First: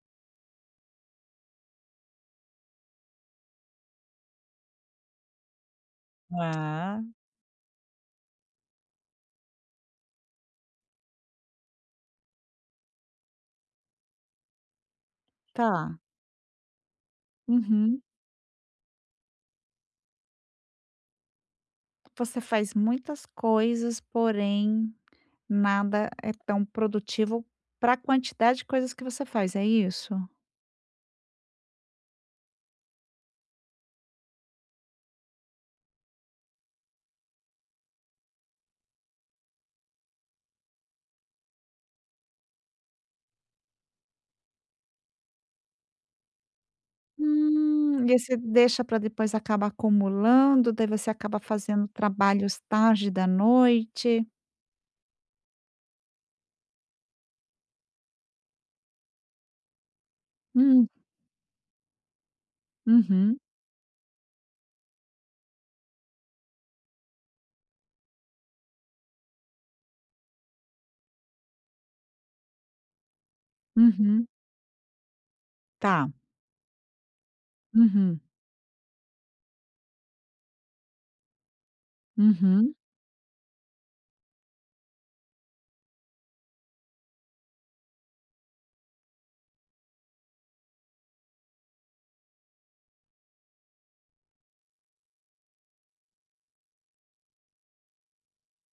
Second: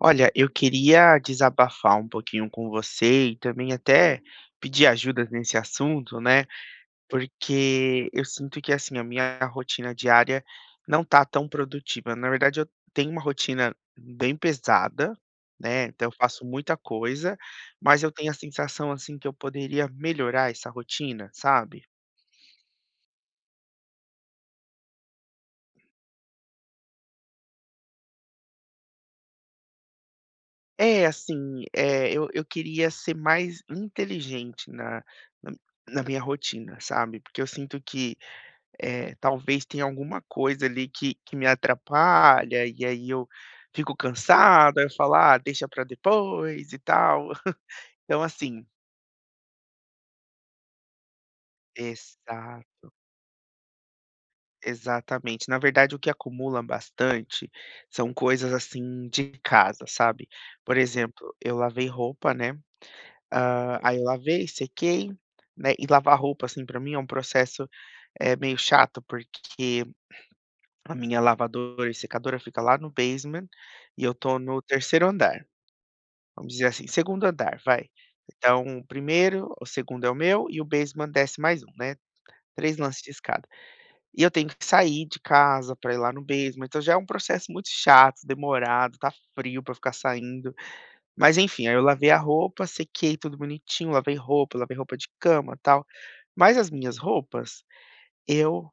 Olha, eu queria desabafar um pouquinho com você e também até pedir ajuda nesse assunto, né? Ah, Porque eu sinto que assim a minha rotina diária não tá tão produtiva. Na verdade, eu tenho uma rotina bem pesada, né? tá. Então eu faço muita coisa, Uhum. mas eu tenho a sensação assim que eu poderia melhorar essa rotina, sabe? Você faz muitas coisas, porém nada é tão produtivo para a quantidade de coisas que você faz, é isso? É assim, é, eu queria ser mais inteligente na na minha rotina, sabe? Porque eu sinto que talvez tenha alguma coisa ali que me atrapalha, e aí eu fico cansado, aí eu falo: "Ah, deixa para depois e tal". E Então você assim deixa para depois acaba acumulando, daí você acaba fazendo exa trabalhos tarde da noite. exatamente. Na verdade, o que acumula bastante são coisas, assim, de casa, sabe. Por Hum, exemplo, eu lavei roupa, né, uhum, aí eu lavei, sequei, né, e lavar roupa, assim, para mim é um processo, é meio chato, porque a minha lavadora e secadora fica lá no basement e eu uhum. tô no terceiro andar, Tá. vamos dizer assim, segundo andar, vai. Uhum, Então, o primeiro, o segundo é o meu e o basement desce mais um, né, uhum. 3 lances de escada. E eu tenho que sair de casa para ir lá no basement, então já é um processo muito chato, demorado, tá frio para ficar saindo. Mas enfim, aí eu lavei a roupa, sequei tudo bonitinho, lavei roupa de cama, tal. Mas as minhas roupas, eu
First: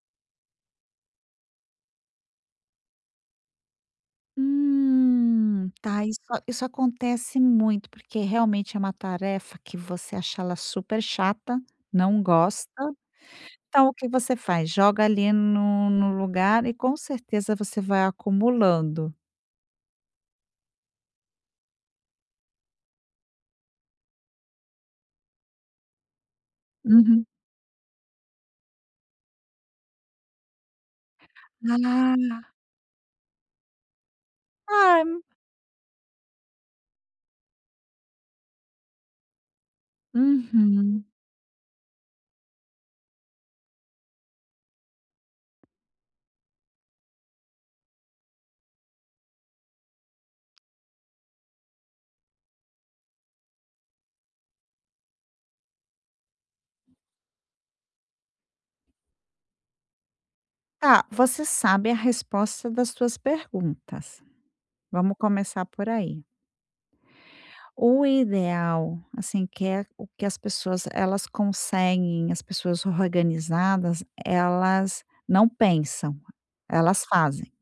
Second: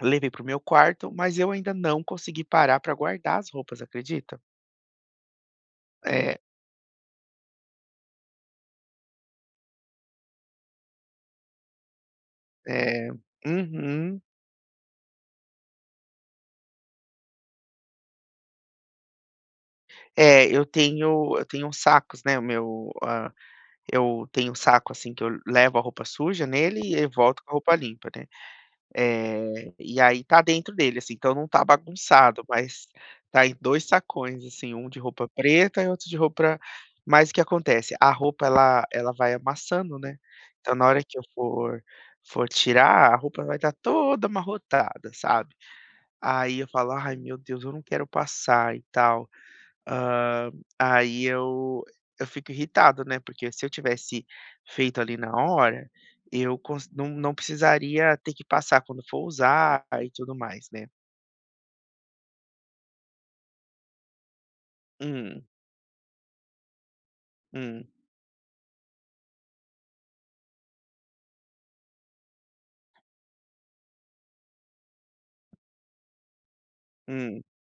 levei para o meu quarto, mas eu ainda não consegui parar para guardar as roupas, acredita? Tá, Hum. isso É, isso acontece muito, porque realmente é uma tarefa que você acha ela super chata, não gosta, é. então o que Uhum. você faz? Joga ali no lugar e com certeza você vai acumulando. É, eu tenho uns sacos, né, o meu, ah, eu tenho um saco, assim, que eu levo a roupa suja nele e eu Uhum. volto com a roupa limpa, né. E aí tá dentro dele, assim, então não tá Ah, bagunçado, mas tá em 2 sacões, assim, um de ah, roupa preta e outro de roupa. Mas o que acontece, a roupa ela vai amassando, né, então na hora uhum. que eu for tirar, a roupa vai estar toda amarrotada, sabe. Aí eu falo: "Ai meu Deus, eu não quero passar e tal". Hã, Aí eu fico irritado, né, porque se eu tivesse feito ali na hora, eu cons não não precisaria ter que passar quando for usar e tudo mais, né. Tá, você sabe a resposta das suas perguntas. Vamos Hum, começar por aí. hum, O ideal, assim, que é o que as pessoas elas conseguem, as pessoas organizadas, elas não pensam, elas hum, fazem,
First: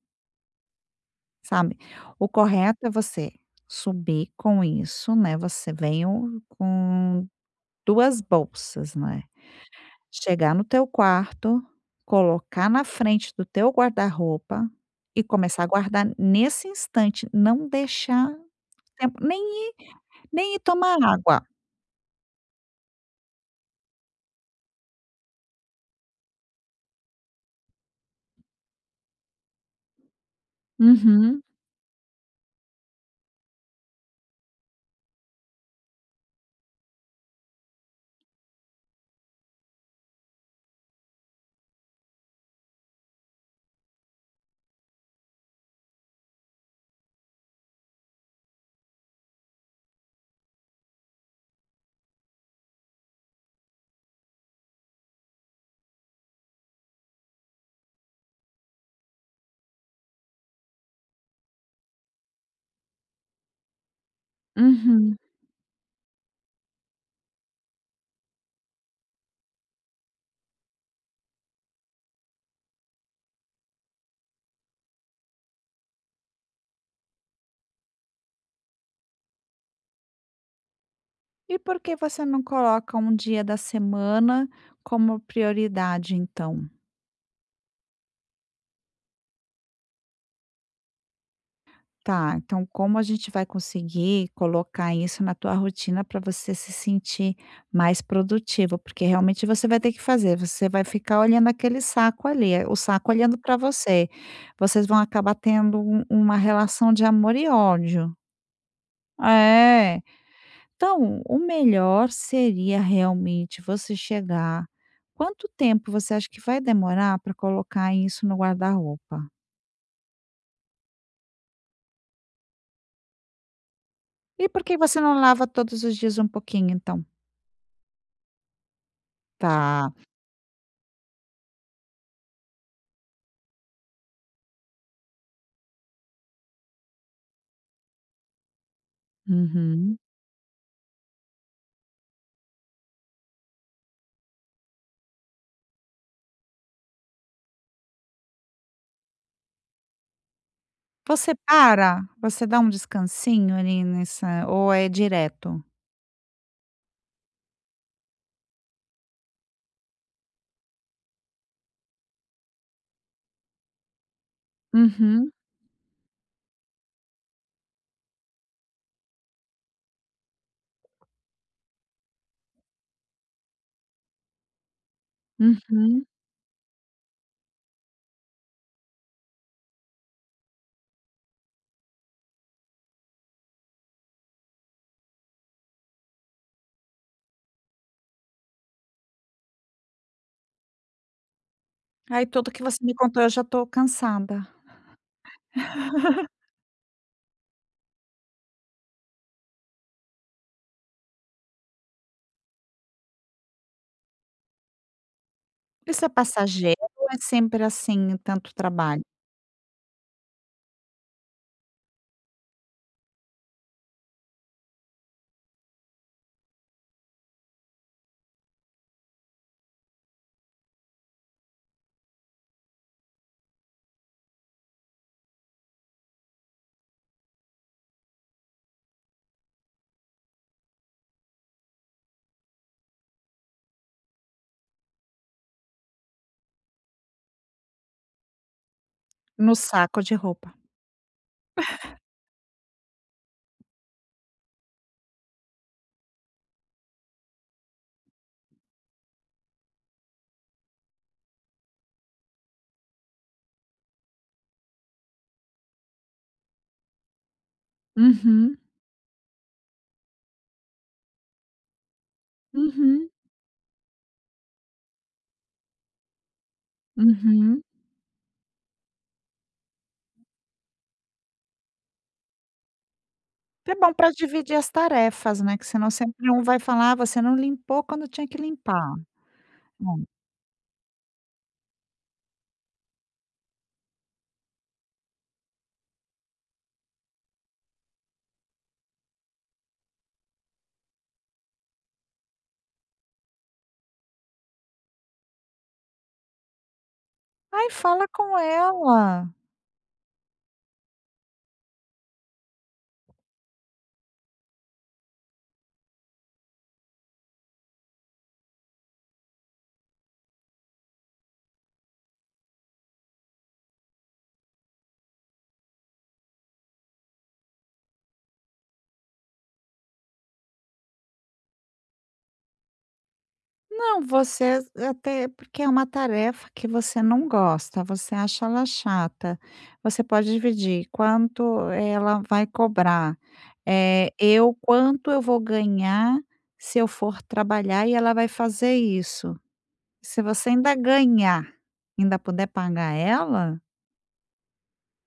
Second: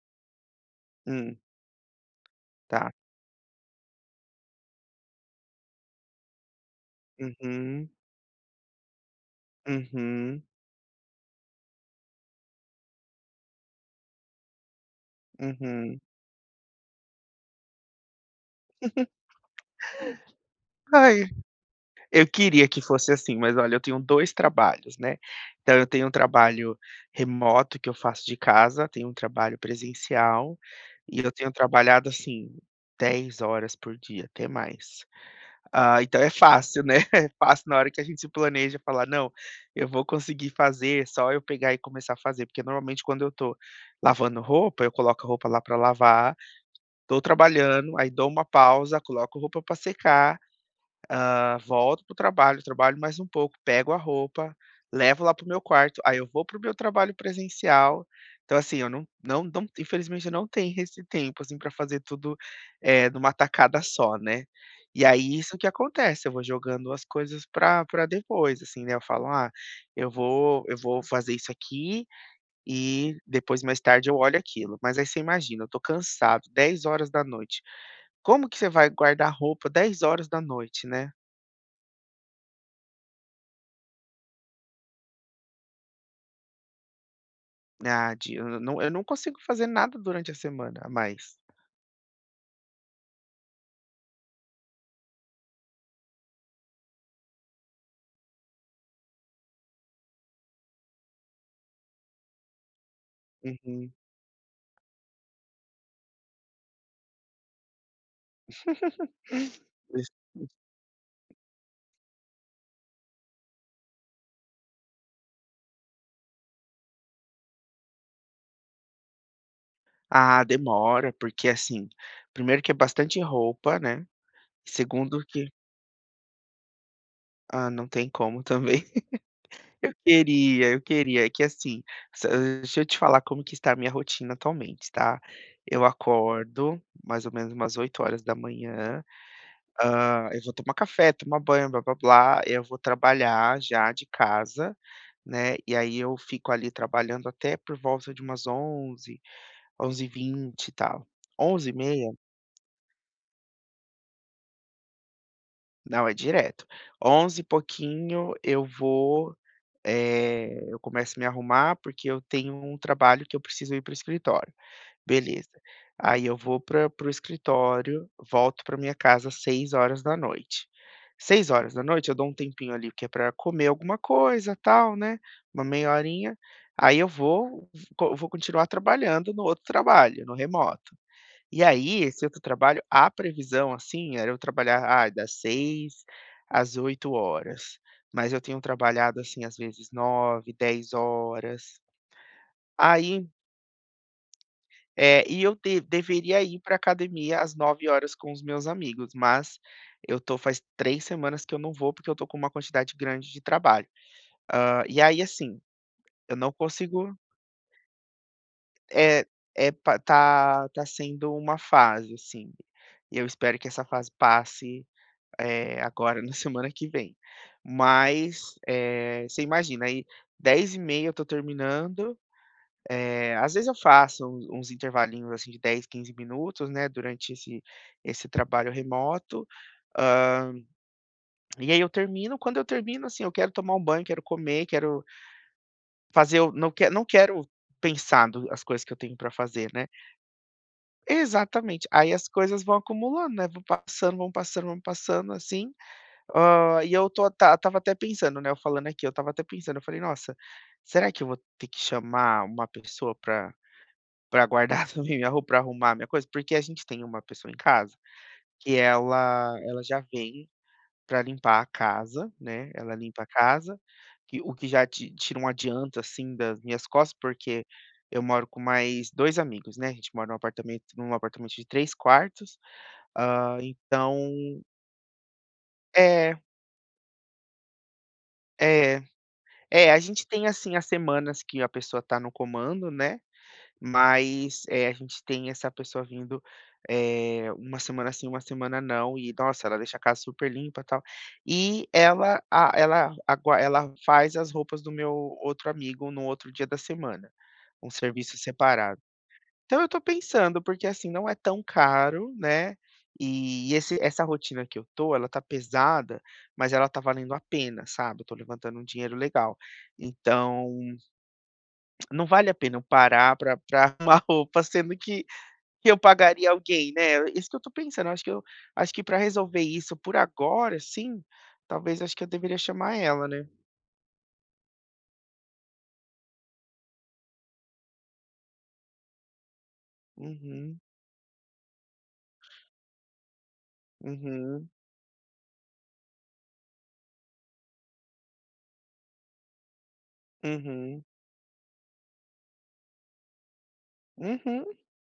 hum, sabe. O correto é tá. você subir com isso, né, você veio com Uhum, 2 bolsas, né, uhum, chegar no teu quarto, colocar na frente do teu guarda-roupa e começar a uhum. guardar nesse instante, não deixar tempo ir nem ir tomar Ai. água. Eu queria que fosse assim, mas olha, eu tenho 2 trabalhos, né. Então eu tenho um trabalho remoto que eu faço de casa, tenho um trabalho presencial, e eu Uhum. tenho trabalhado, assim, 10 horas por dia, até mais. Ah, então é fácil, né, é fácil na hora que a gente se planeja falar: "Não, eu vou conseguir fazer, é só eu pegar e começar a fazer", porque normalmente quando eu tô lavando roupa, eu coloco a roupa lá para lavar, tô trabalhando, aí dou uma pausa, coloco roupa para secar. Volto pro trabalho, trabalho mais um pouco, pego a roupa, levo lá pro meu quarto, aí eu vou pro meu trabalho presencial. Então, assim, eu não infelizmente eu não tenho esse tempo, assim, para fazer tudo, numa tacada só, né. E Uhum. aí isso que acontece, eu vou jogando as coisas pra depois, assim, né, eu falo: "Ah, eu vou fazer isso aqui e depois mais tarde eu olho aquilo". Mas aí você imagina, eu tô cansado, 10 horas da noite. Como que você vai guardar roupa 10 horas da noite, né? E por que você não coloca um dia da semana como prioridade, então? Ah, de eu não consigo fazer nada durante a semana a mais. Tá, então como a gente vai conseguir colocar isso na tua rotina para você se sentir mais produtivo? Porque realmente você vai ter que fazer, você vai ficar olhando aquele saco ali, o saco olhando para Uhum. você. Vocês vão acabar tendo uma relação de amor e ódio. É. Então, o melhor seria realmente você chegar, quanto tempo você acha que vai demorar para colocar isso no guarda-roupa? Ah, demora, porque assim, primeiro que é bastante roupa, né, E por que você não segundo lava que todos os dias um pouquinho então? ah, não tem como também. Tá. Eu queria, eu queria. É que assim, se deixa eu te falar como que está a minha rotina atualmente, tá. Eu acordo mais ou menos umas 8 horas da manhã. Uhum. Eu vou tomar café, tomar banho, blá-blá-blá, eu vou trabalhar já de casa, né, e aí eu fico ali trabalhando até por volta de umas onze, 11 11h20 e tal. Você para? 11h30 Você dá um descansinho ali nessa ou é direto? não, é direto. Onze e pouquinho eu vou, eu começo a me arrumar, porque eu tenho um trabalho que eu preciso ir para o escritório. Uhum, Beleza. Aí eu vou pra para o escritório, volto para minha casa às 6 horas da noite. 6 horas da noite eu dou um tempinho ali que é para comer alguma coisa, tal, né, uma meia uhum. horinha, aí eu vou co vou continuar trabalhando no outro trabalho, no remoto. E aí, esse outro trabalho, a previsão, assim, era eu trabalhar, ah, das seis às 8 horas, mas eu tenho trabalhado, assim, às vezes 9, 10 horas. Aí tudo que você me contou Aí eu já estou cansada. é, e eu de deveria ir para academia às 9 horas com os meus amigos, mas eu tô faz 3 semanas que eu não vou, porque eu tô com uma quantidade grande de trabalho. E aí, assim, Isso é eu não passageiro ou consigo é sempre assim, tanto trabalho? é é pa tá tá sendo uma fase, assim, e eu espero que essa fase passe, agora na semana que vem. Mas, você imagina aí 10h30 eu tô terminando. Às vezes eu faço uns intervalinhos, assim, de 10, 15 minutos, né, durante esse trabalho remoto, hã, e aí eu termino, quando eu termino, assim, eu quero tomar um banho, quero comer, quero fazer o não quero pensar do as coisas que eu tenho para No fazer, né. saco de roupa. Exatamente. Aí as coisas vão acumulando, né, vão passando, vão passando, vão passando, assim, e eu tô ta estava até pensando, né, eu falando aqui, eu tava até pensando, eu falei: "Nossa, será que eu vou ter que chamar uma pessoa para para guardar também minha roupa, pra arrumar minha coisa, porque a gente tem uma pessoa em casa Uhum, que ela já vem para limpar a casa, né, ela uhum, limpa a casa, que o que já ti tira um adianto, assim, das minhas costas, uhum. porque eu moro com mais 2 amigos, né, a gente mora num apartamento de 3 quartos, É bom para então dividir as tarefas, né, que senão sempre é, um vai falar: "Ah, você não limpou quando tinha que limpar". é, é, a Hum. gente tem, assim, as semanas que a pessoa tá no comando, né. Mas, a gente tem essa pessoa vindo, uma semana sim, uma semana não e, nossa, ela deixa a casa super limpa, e tal. E ela a ela agua ela faz as roupas do meu outro amigo no outro dia da semana, Ai, um fala serviço com separado. ela. Então eu tô pensando, porque, assim, não é tão caro, né, e esse essa rotina que eu tô, ela tá pesada, mas ela tá valendo a pena, sabe, eu tô levantando um dinheiro legal. Então, não vale a pena eu parar pra arrumar roupa, sendo que eu pagaria alguém, né, isso que eu tô pensando, acho que eu acho que para resolver isso por agora, sim. Talvez acho que eu deveria chamar ela, né. Não, você, até porque é uma tarefa que você não gosta, você acha ela chata, você pode Uhum, dividir quanto ela vai cobrar, eu uhum, quanto eu vou ganhar se eu for trabalhar e ela vai fazer isso. Se você ainda uhum, ganhar, ainda puder pagar ela, uhum.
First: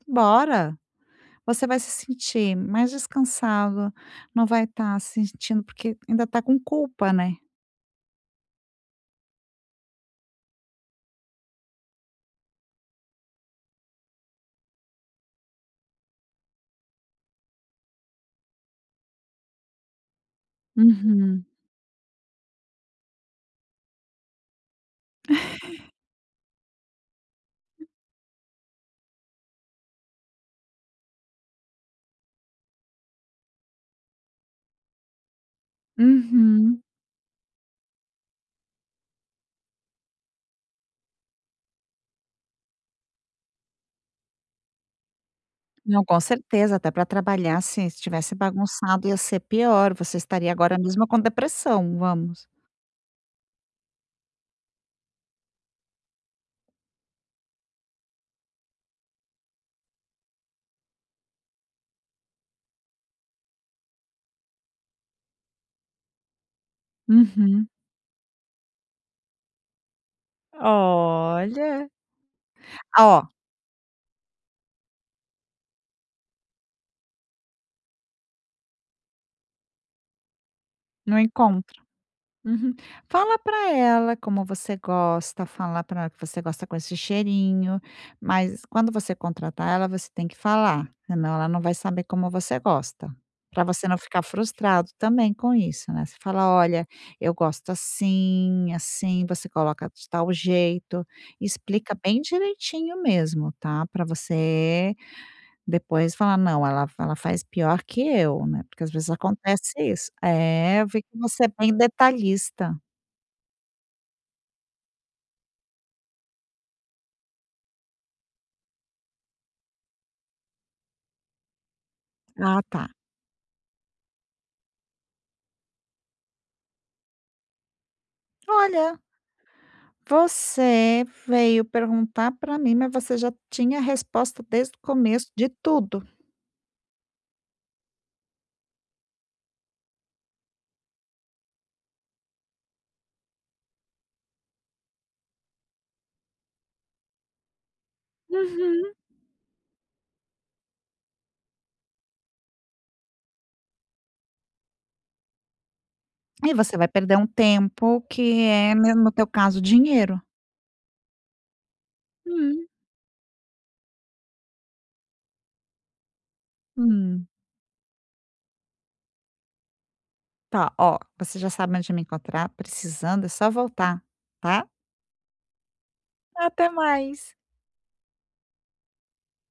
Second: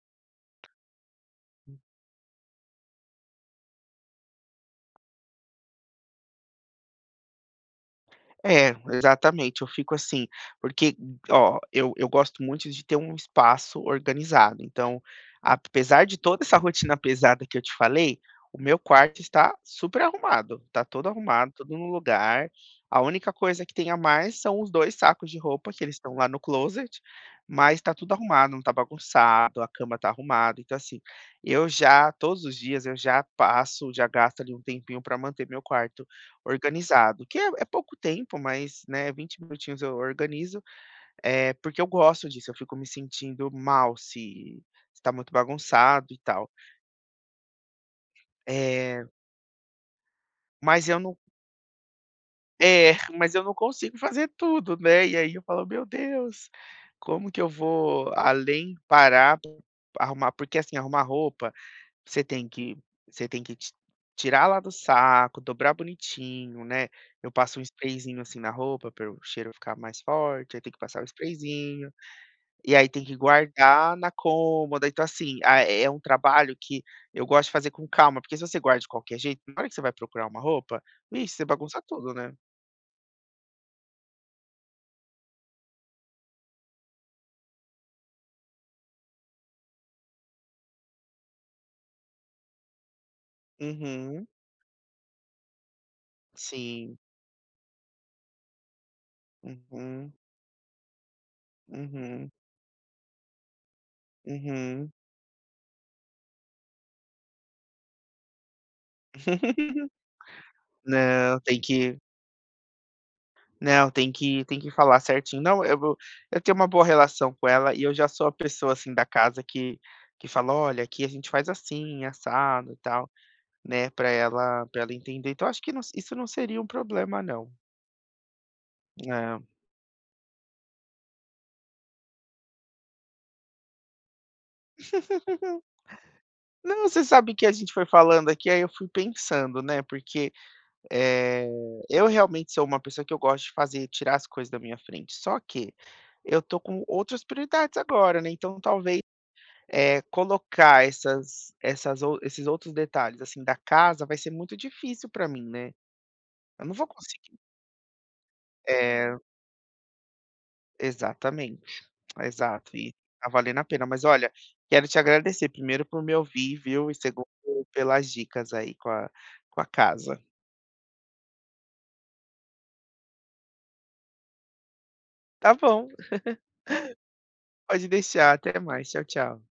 bora. Você vai se sentir mais descansado, não vai estar se sentindo porque ainda está com culpa, né. É, exatamente, eu fico assim, porque, ó, eu gosto muito de ter um espaço organizado, então, apesar de toda essa rotina pesada que eu te falei, o meu quarto está super arrumado, tá todo Uhum. arrumado, tudo no lugar, a única coisa que tem a mais são os 2 sacos de roupa que eles estão lá no closet, mas tá tudo arrumado, não tá bagunçado, a cama tá arrumada, então assim, eu já todos os dias eu já passo, já gasto ali um tempinho para manter meu quarto Uhum. organizado, que é é pouco tempo, mas, né, 20 minutinhos eu organizo, é porque eu gosto disso, eu fico me sentindo mal se está muito Não, bagunçado e com tal. certeza, até para trabalhar, se estivesse É, bagunçado ia ser pior, você estaria agora mas eu mesmo não com depressão, vamos. é, mas eu não consigo fazer tudo, né, e aí eu falo: "Meu Deus, como que eu vou além parar pra arrumar" porque, assim, arrumar roupa você tem que você tem que ti tirar lá do saco, dobrar bonitinho, né. Eu passo um Uhum. sprayzinho, assim, na roupa para o cheiro ficar mais forte, aí tem que passar o Olha. sprayzinho, e aí tem que Ó, guardar na cômoda. Então, assim, ah, é é um trabalho que eu gosto de fazer com calma, porque se você guarda de qualquer jeito, na hora que você vai procurar uma roupa, não vixe, você encon. bagunça tudo, né. Uhum. Fala para ela como você gosta, fala para ela que você gosta com esse cheirinho, mas quando você contratar ela, você tem que falar, senão ela não vai saber como você gosta. Para você não ficar Uhum. frustrado também com isso, né? Você fala: "Olha, Sim. eu gosto assim, assim", você coloca de Uhum. tal jeito, explica bem Uhum. direitinho mesmo, tá? Para Uhum. você depois falar: "Não, ela faz pior que eu", né? Porque às vezes acontece isso. É, eu vi que Não, você é tem bem que detalhista. não, tem que falar certinho. Não, eu vou eu tenho uma boa relação com ela e eu já sou a pessoa, assim, da casa que fala: "Olha, aqui a gente faz assim, Ah, assado e tá. tal", né, para ela entender. Então acho que não isso não seria um problema não. Olha, É. você veio perguntar para mim, mas você já tinha a resposta desde o começo de tudo. Não, você sabe que a gente foi falando aqui, aí eu fui pensando, né, porque, eh, eu realmente sou uma pessoa que eu gosto de fazer tirar as coisas da minha frente, só que eu tô com outras prioridades agora, né, então Uhum. talvez colocar essas essas ou esses outros detalhes, assim, da casa, vai ser muito difícil para mim, né. E Eu não você vou vai perder um conseguir tempo que é, né, no é, teu caso, dinheiro. exatamente, Hum. exato. E tá valendo a pena. Mas olha, quero te agradecer, primeiro, por me ouvir, viu, e segundo, Hum, pelas dicas aí com a casa. tá, ó, você já sabe onde me encontrar, precisando é só voltar, tá? Tá bom, Até mais. pode deixar. Até mais. Tchau, tchau.